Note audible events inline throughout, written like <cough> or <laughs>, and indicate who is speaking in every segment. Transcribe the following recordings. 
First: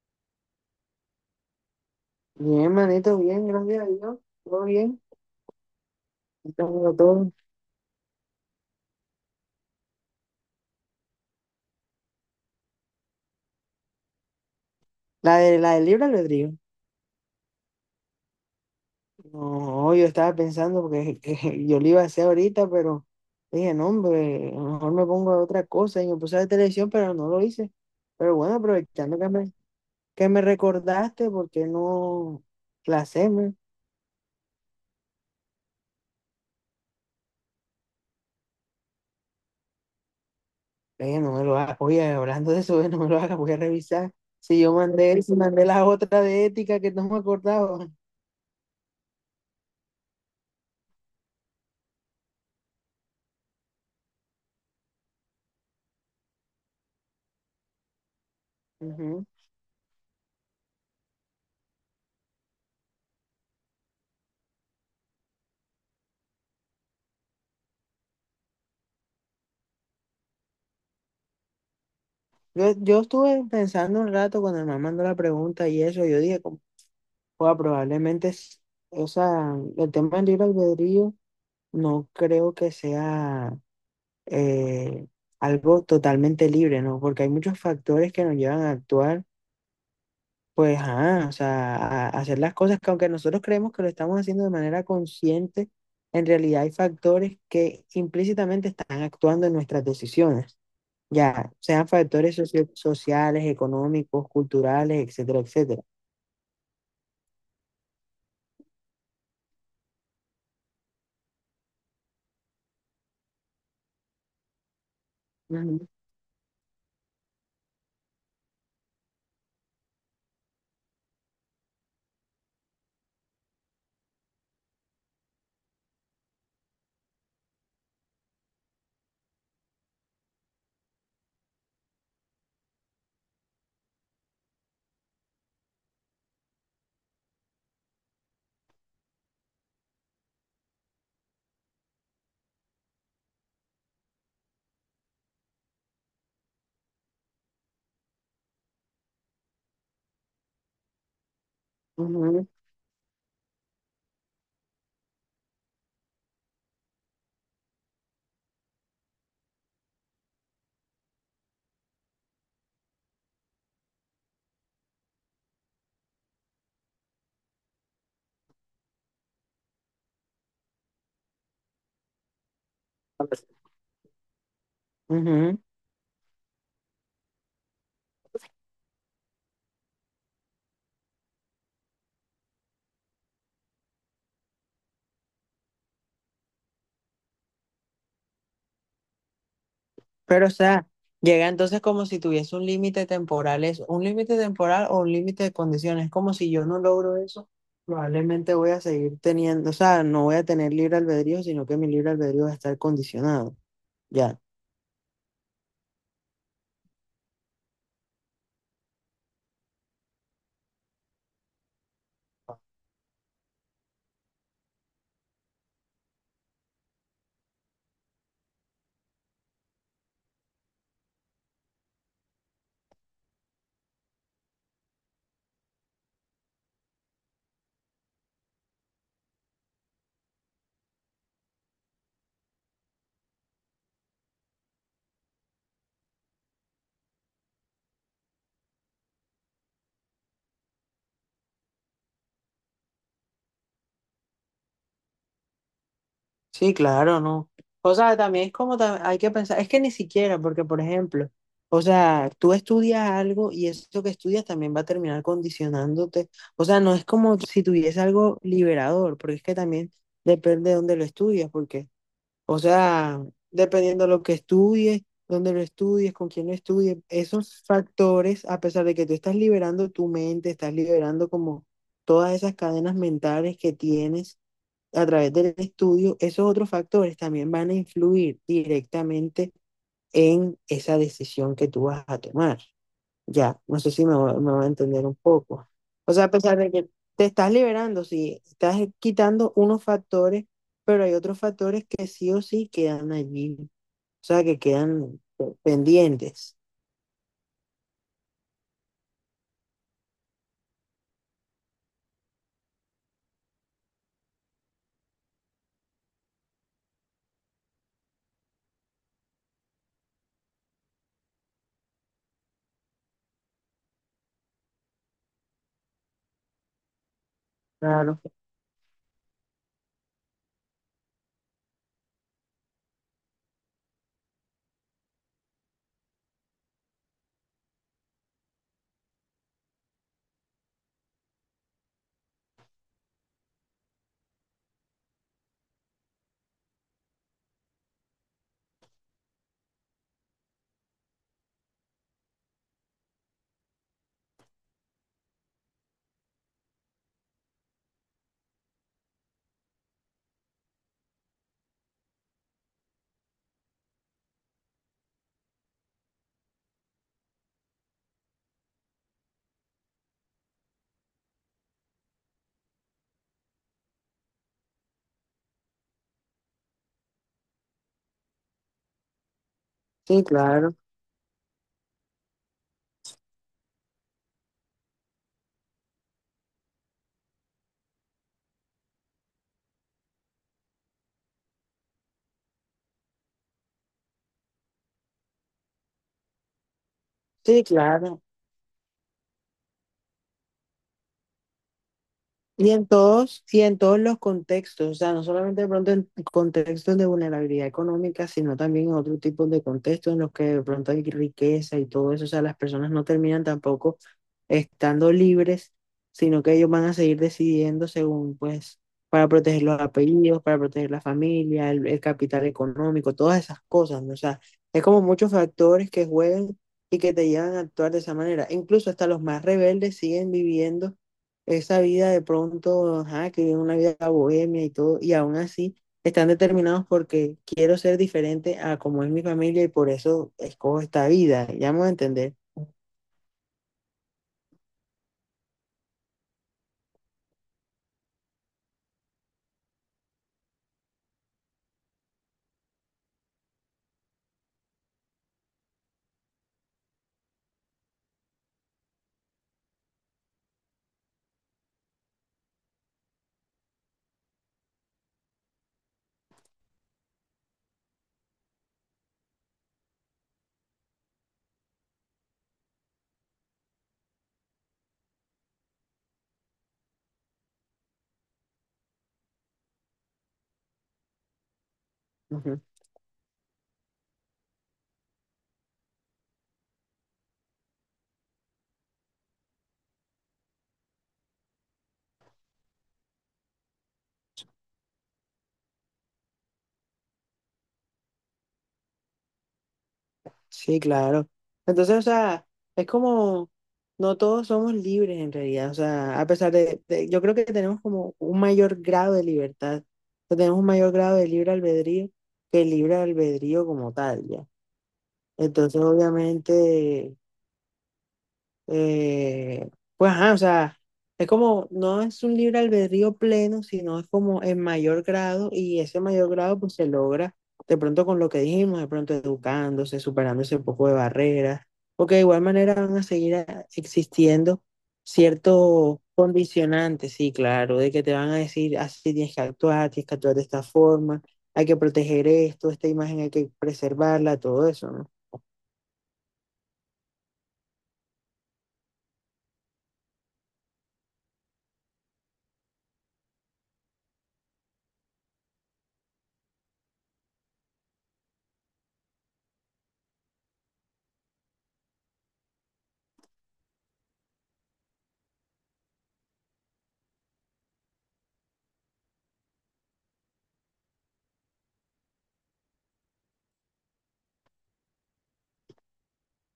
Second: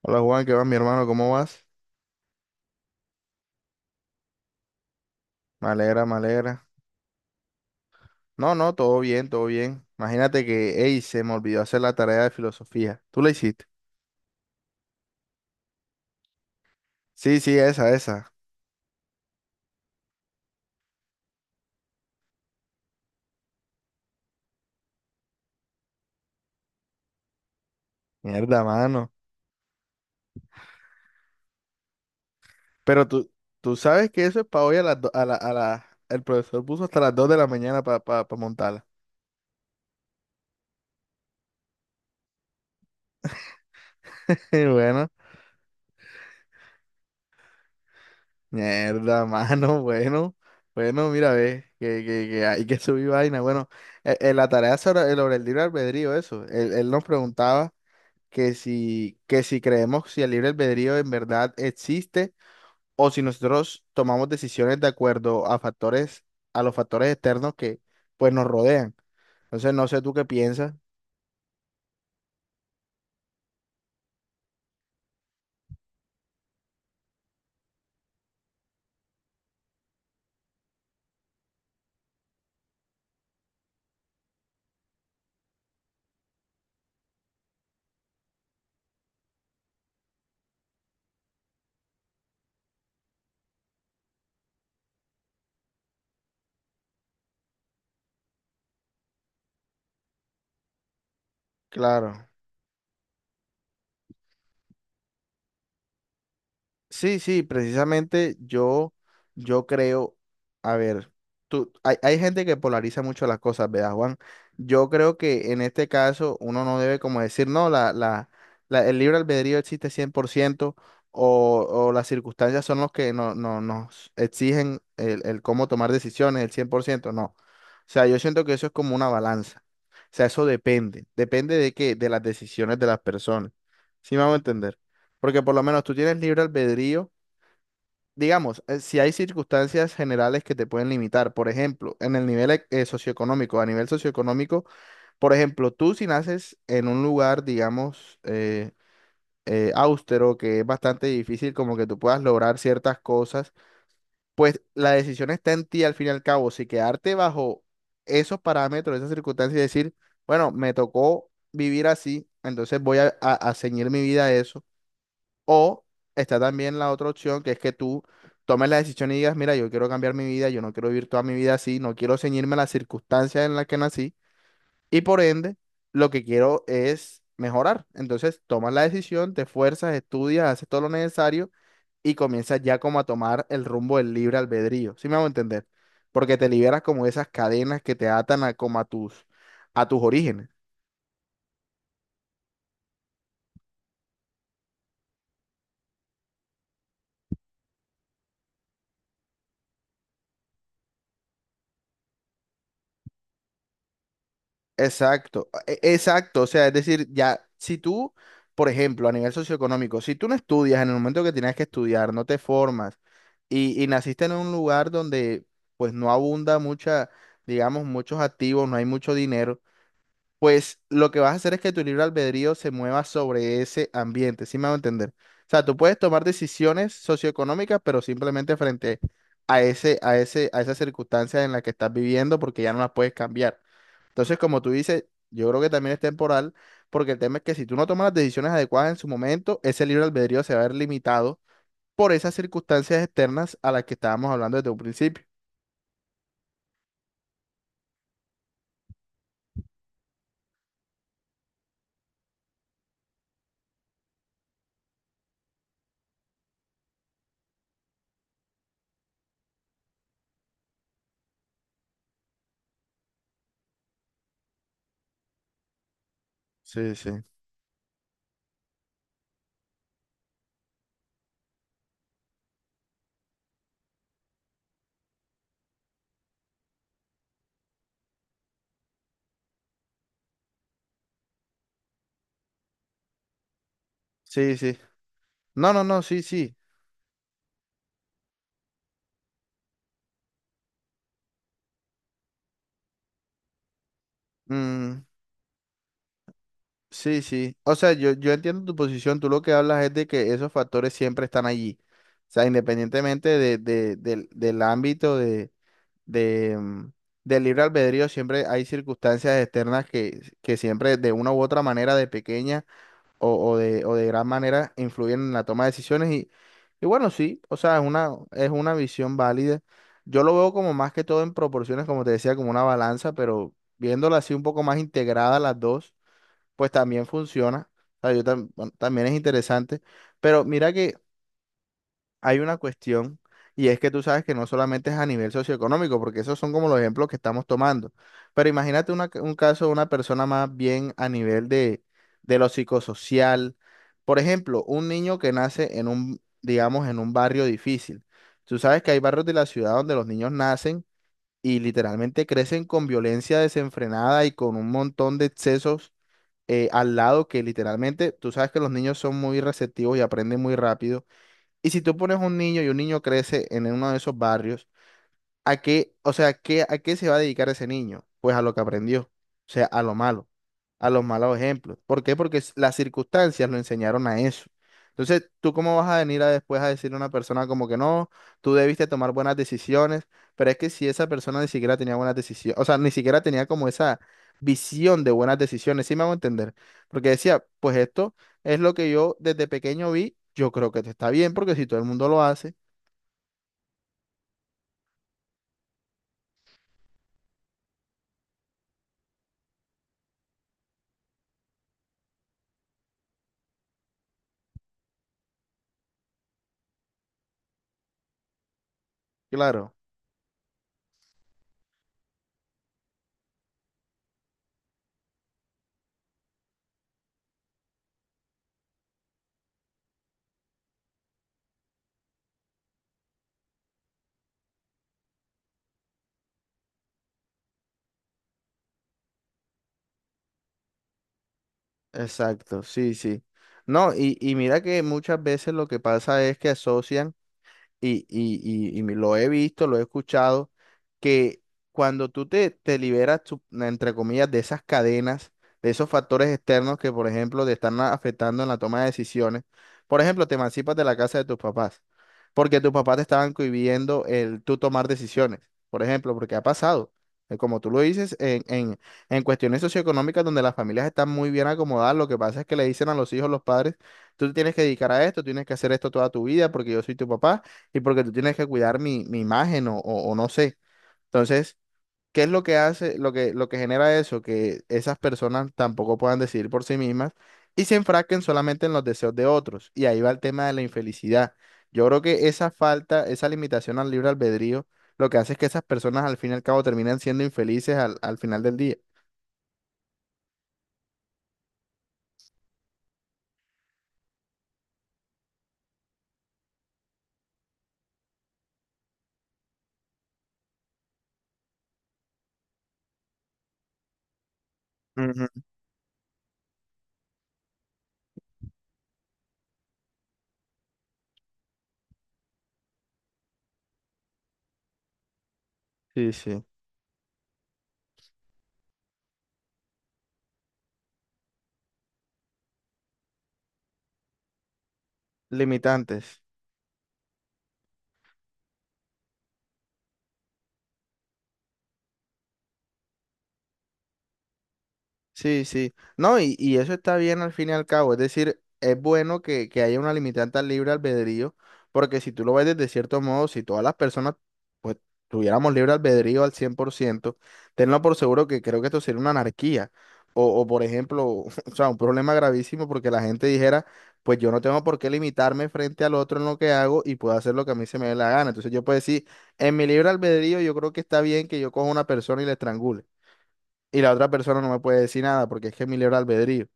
Speaker 1: Hola Juan, ¿qué va, mi hermano? ¿Cómo vas?
Speaker 2: Bien, manito, bien, gracias a Dios. Todo bien.
Speaker 1: Me alegra, me alegra.
Speaker 2: Estamos todo.
Speaker 1: No, no, todo bien, todo bien. Imagínate que, ey, se me olvidó hacer la tarea de filosofía. ¿Tú la hiciste?
Speaker 2: La de la del libre albedrío.
Speaker 1: Sí, sí, esa, esa.
Speaker 2: No, yo estaba pensando porque <laughs> que yo lo iba a hacer ahorita, pero dije, no, hombre, a lo mejor me pongo a otra cosa y me puse a ver televisión, pero no lo hice. Pero bueno,
Speaker 1: Mierda, mano.
Speaker 2: aprovechando que me recordaste, ¿por qué no la
Speaker 1: Pero tú,
Speaker 2: hacemos?
Speaker 1: tú sabes que eso es para hoy a las do- a la, El profesor puso hasta las 2 de la mañana para montarla. <laughs>
Speaker 2: Le dije, no me lo hagas, oye, hablando de eso, <laughs> no me lo hagas, voy a revisar.
Speaker 1: Y bueno,
Speaker 2: Si mandé la otra de ética que no me acordaba.
Speaker 1: mierda, mano, <laughs> bueno. Bueno, mira, ve, que hay que subir vaina. Bueno, la tarea sobre el libre albedrío, eso. Él nos preguntaba que si,
Speaker 2: Ujú.
Speaker 1: que si creemos si el libre albedrío en verdad existe o si nosotros tomamos decisiones de acuerdo a factores, a los factores externos que pues nos rodean. Entonces, no sé tú qué piensas.
Speaker 2: Yo estuve pensando un rato cuando me mandó la pregunta y eso, yo dije, como, "Joda, probablemente, o sea, el tema del libre albedrío no creo que sea eh, algo totalmente libre, ¿no? Porque hay muchos factores que nos llevan a actuar, pues, ajá, o sea, a hacer las cosas que aunque nosotros creemos que lo estamos haciendo de manera consciente, en realidad hay factores que implícitamente están actuando en nuestras decisiones ya sean
Speaker 1: Claro.
Speaker 2: factores sociales, económicos, culturales, etcétera, etcétera.
Speaker 1: Sí, sí, precisamente yo creo, a ver, hay gente que polariza mucho las cosas, ¿verdad, Juan? Yo creo que en
Speaker 2: Ujú,
Speaker 1: este caso uno no debe como decir, no, la el libre albedrío existe 100% o las circunstancias son los que no nos exigen el cómo tomar decisiones, el 100% no. O sea, yo siento que eso es como una balanza. O sea, eso depende de qué, de las decisiones de las personas. ¿Sí me a entender? Porque por lo menos tú tienes libre albedrío. Digamos, si hay circunstancias generales que te pueden limitar, por ejemplo, en el nivel e- socioeconómico, a nivel socioeconómico, por ejemplo, tú si naces en un lugar, digamos, austero, que es bastante difícil como que tú puedas
Speaker 2: ujú,
Speaker 1: lograr ciertas cosas, pues la decisión está en ti al fin y al cabo, si quedarte bajo esos parámetros, esas circunstancias y decir, bueno, me tocó vivir así, entonces voy a ceñir mi vida a eso o está también la otra opción, que es que tú tomes la decisión y digas, mira, yo quiero cambiar mi vida, yo no quiero vivir toda mi vida así, no quiero ceñirme a las circunstancias en las que nací y por ende
Speaker 2: ujú.
Speaker 1: lo que quiero es mejorar. Entonces tomas la decisión, te esfuerzas, estudias, haces todo lo necesario y comienzas ya como a tomar el rumbo del libre albedrío, ¿sí me hago entender? Porque te liberas como de esas cadenas que te atan a, como a tus
Speaker 2: Pero,
Speaker 1: orígenes.
Speaker 2: o sea, llega entonces como si tuviese un límite temporal, es un límite temporal o un límite de condiciones. Es como si yo no logro eso, probablemente voy a seguir teniendo, o sea, no voy a tener libre albedrío, sino que mi libre albedrío va a estar condicionado. Ya.
Speaker 1: Exacto, exacto. O sea, es decir, ya, si tú, por ejemplo, a nivel socioeconómico, si tú no estudias en el momento que tienes que estudiar, no te formas y naciste en un lugar donde pues no abunda mucha, digamos, muchos activos, no hay mucho dinero, pues lo que vas a hacer es que tu libre albedrío se mueva sobre ese ambiente, ¿sí me a entender? O sea, tú puedes tomar decisiones socioeconómicas, pero simplemente frente a esas circunstancias en las que estás viviendo, porque ya no las puedes cambiar. Entonces, como tú dices, yo creo que también es temporal, porque el tema es que si tú no tomas las decisiones adecuadas en su momento, ese libre albedrío se va a ver limitado por esas circunstancias externas a las que estábamos hablando desde un principio.
Speaker 2: Sí, claro, no. O sea, también es como hay que pensar, es que ni siquiera, porque por ejemplo, o sea, tú estudias algo y eso que estudias también va a terminar condicionándote. O sea, no es como si tuviese algo liberador, porque es que también depende de dónde lo estudias, porque, o sea, dependiendo de lo que estudies, dónde lo estudies, con quién lo
Speaker 1: Sí,
Speaker 2: estudies,
Speaker 1: sí.
Speaker 2: esos factores, a pesar de que tú estás liberando tu mente, estás liberando como todas esas cadenas mentales que tienes a través del estudio, esos otros factores también van a influir directamente en esa decisión que tú vas a tomar. Ya, no sé si me, va- me
Speaker 1: Sí,
Speaker 2: va a
Speaker 1: sí.
Speaker 2: entender un poco.
Speaker 1: No, no, no,
Speaker 2: O
Speaker 1: sí,
Speaker 2: sea, a
Speaker 1: sí.
Speaker 2: pesar de que te estás liberando, sí, estás quitando unos factores, pero hay otros factores que sí o sí quedan allí, o sea, que
Speaker 1: Mm,
Speaker 2: quedan pendientes.
Speaker 1: sí, sí. O sea, yo, entiendo tu posición. Tú lo que hablas es de que esos factores siempre están allí. O sea, independientemente del ámbito de, mm, del libre albedrío, siempre hay circunstancias externas que siempre de una u otra manera, de pequeña o de gran manera, influyen en la toma de decisiones. Y bueno, sí, o sea, es una,
Speaker 2: Claro,
Speaker 1: es una visión válida. Yo lo veo como más que todo en proporciones, como te decía, como una balanza, pero viéndola así un poco más integrada las dos pues también funciona. O sea, bueno, también es interesante. Pero mira que hay una cuestión y es que tú sabes que no solamente es a nivel socioeconómico, porque esos son como los ejemplos que estamos tomando. Pero imagínate un caso de una persona más bien a nivel de lo psicosocial. Por ejemplo, un niño que nace en un, digamos, en un barrio difícil. Tú sabes que hay barrios de la ciudad donde los niños nacen y literalmente crecen con violencia desenfrenada y con un montón de excesos al lado que literalmente, tú sabes que los niños son muy receptivos y aprenden muy rápido. Y si tú pones un niño y un niño crece en uno de esos barrios, ¿a qué, o sea, a qué se va a dedicar ese niño? Pues a lo que aprendió, o sea, a lo
Speaker 2: sí,
Speaker 1: malo,
Speaker 2: claro,
Speaker 1: a los malos ejemplos. ¿Por qué? Porque las circunstancias lo enseñaron a eso. Entonces, ¿tú cómo vas a venir a después a decirle a una persona como que no, tú debiste tomar buenas decisiones? Pero es que si esa persona ni siquiera tenía buenas decisiones, o sea, ni siquiera tenía como esa visión de buenas decisiones, ¿sí me hago entender? Porque decía,
Speaker 2: sí,
Speaker 1: pues esto
Speaker 2: claro.
Speaker 1: es lo que yo desde pequeño vi, yo creo que te está bien, porque si todo el mundo lo hace,
Speaker 2: Y en todos los contextos, o sea, no solamente de pronto en contextos de vulnerabilidad económica, sino también en otro tipo de contextos en los que de pronto hay riqueza y todo eso, o sea, las personas no terminan tampoco estando libres, sino que ellos van a seguir decidiendo según, pues, para proteger
Speaker 1: claro.
Speaker 2: los apellidos, para proteger la familia, el capital económico, todas esas cosas, ¿no? O sea, es como muchos factores que juegan y que te llevan a actuar de esa manera. Incluso hasta los más rebeldes siguen viviendo esa vida de pronto, ajá, que viven una vida bohemia y todo, y aún así están determinados porque quiero ser diferente a como es mi familia y por eso escojo esta vida, ya me voy a entender.
Speaker 1: Exacto, sí, sí. No, y mira que muchas veces lo que pasa es que asocian y, y, y lo he visto, lo he escuchado, que cuando tú te liberas, entre comillas, de esas cadenas, de esos factores externos que, por ejemplo, te están afectando en la toma de decisiones, por ejemplo, te emancipas de la casa de tus papás, porque tus papás te estaban cohibiendo el tú tomar decisiones, por ejemplo, porque ha pasado. Como tú lo dices, en cuestiones socioeconómicas donde las familias están muy bien acomodadas, lo que pasa es que le dicen a los hijos, los padres, tú te tienes que dedicar a esto, tienes que hacer esto toda tu vida porque yo soy tu papá y porque tú tienes que cuidar mi imagen o no sé. Entonces, ¿qué es lo que
Speaker 2: Ujú.
Speaker 1: hace, lo que genera eso? Que esas personas tampoco puedan decidir por sí mismas y se enfrasquen solamente en los deseos de otros. Y ahí va el tema de la infelicidad. Yo creo que esa falta, esa limitación al libre albedrío, lo que hace es que esas personas al fin y al cabo terminan siendo infelices al final del día.
Speaker 2: Sí, claro. Entonces, o sea, es como, no todos somos libres en realidad, o sea, a pesar de, yo creo que tenemos como un mayor grado de libertad, o sea, tenemos un mayor grado de libre albedrío que el libre albedrío como tal, ya.
Speaker 1: Ujú.
Speaker 2: Entonces, obviamente... Eh, pues, ajá, o sea, es como, no es un libre albedrío pleno, sino es como en mayor grado y ese
Speaker 1: Sí,
Speaker 2: mayor
Speaker 1: sí.
Speaker 2: grado pues se logra de pronto con lo que dijimos, de pronto educándose, superando ese poco de barreras, porque de igual manera van a seguir existiendo ciertos
Speaker 1: Limitantes.
Speaker 2: condicionantes, sí, claro, de que te van a decir, así tienes que actuar de esta forma, hay que proteger esto, esta imagen hay que preservarla, todo eso, ¿no?
Speaker 1: Sí, sí. No, y eso está bien al fin y al cabo. Es decir, es bueno que haya una limitante al libre albedrío, porque si tú lo ves desde cierto modo, si todas las personas pues tuviéramos libre albedrío al 100%, tenlo por seguro que creo que esto sería una anarquía. O por ejemplo, <laughs> o sea, un problema gravísimo porque la gente dijera, pues yo no tengo por qué limitarme frente al otro en lo que hago y puedo hacer lo que a mí se me dé la gana. Entonces yo puedo decir, en mi libre albedrío yo creo que está bien que yo coja una persona y la estrangule y la otra persona no me puede decir nada porque es que es mi libre albedrío.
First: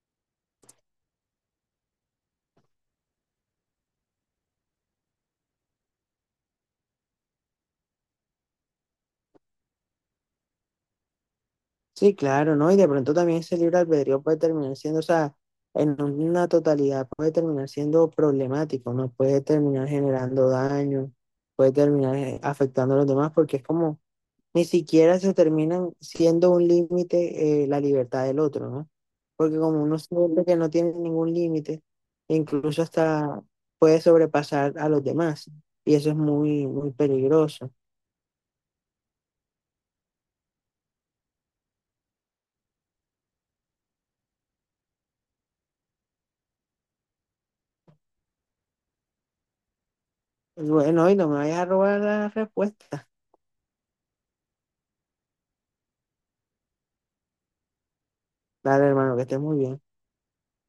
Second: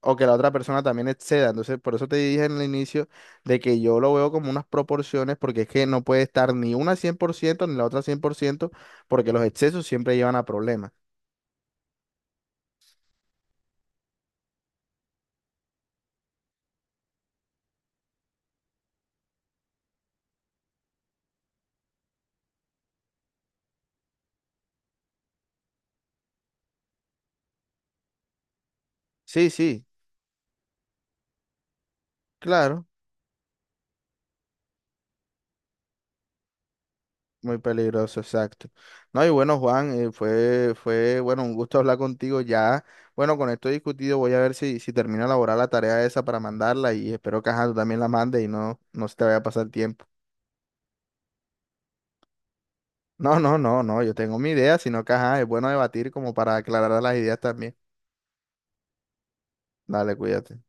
Speaker 1: O que la otra persona también exceda. Entonces, por eso te dije en el inicio de que yo lo veo como unas proporciones porque es que no puede estar ni una 100% ni la otra 100% porque los excesos siempre llevan a problemas.
Speaker 2: Sí, claro, ¿no? Y de pronto también ese libre albedrío puede terminar siendo, o sea, en una totalidad puede terminar siendo problemático, ¿no? Puede terminar generando daño, puede terminar afectando a los demás, porque es como, ni siquiera se terminan siendo un límite la libertad del otro, ¿no?
Speaker 1: Sí,
Speaker 2: Porque como
Speaker 1: sí,
Speaker 2: uno siente que no tiene ningún límite, incluso
Speaker 1: claro.
Speaker 2: hasta puede sobrepasar a los demás, y eso es muy, muy
Speaker 1: Muy
Speaker 2: peligroso.
Speaker 1: peligroso, exacto. No, y bueno, Juan, bueno, un gusto hablar contigo ya. Bueno, con esto discutido voy a ver si termino de elaborar la tarea esa para mandarla y espero que ajá, tú también la mandes y no se te vaya a pasar tiempo.
Speaker 2: Bueno, y no me vayas a robar la respuesta.
Speaker 1: No, no, no, no, yo tengo mi idea, sino que ajá, es bueno debatir como para aclarar las ideas también.
Speaker 2: Dale, hermano, que estés muy bien.
Speaker 1: Dale, cuídate.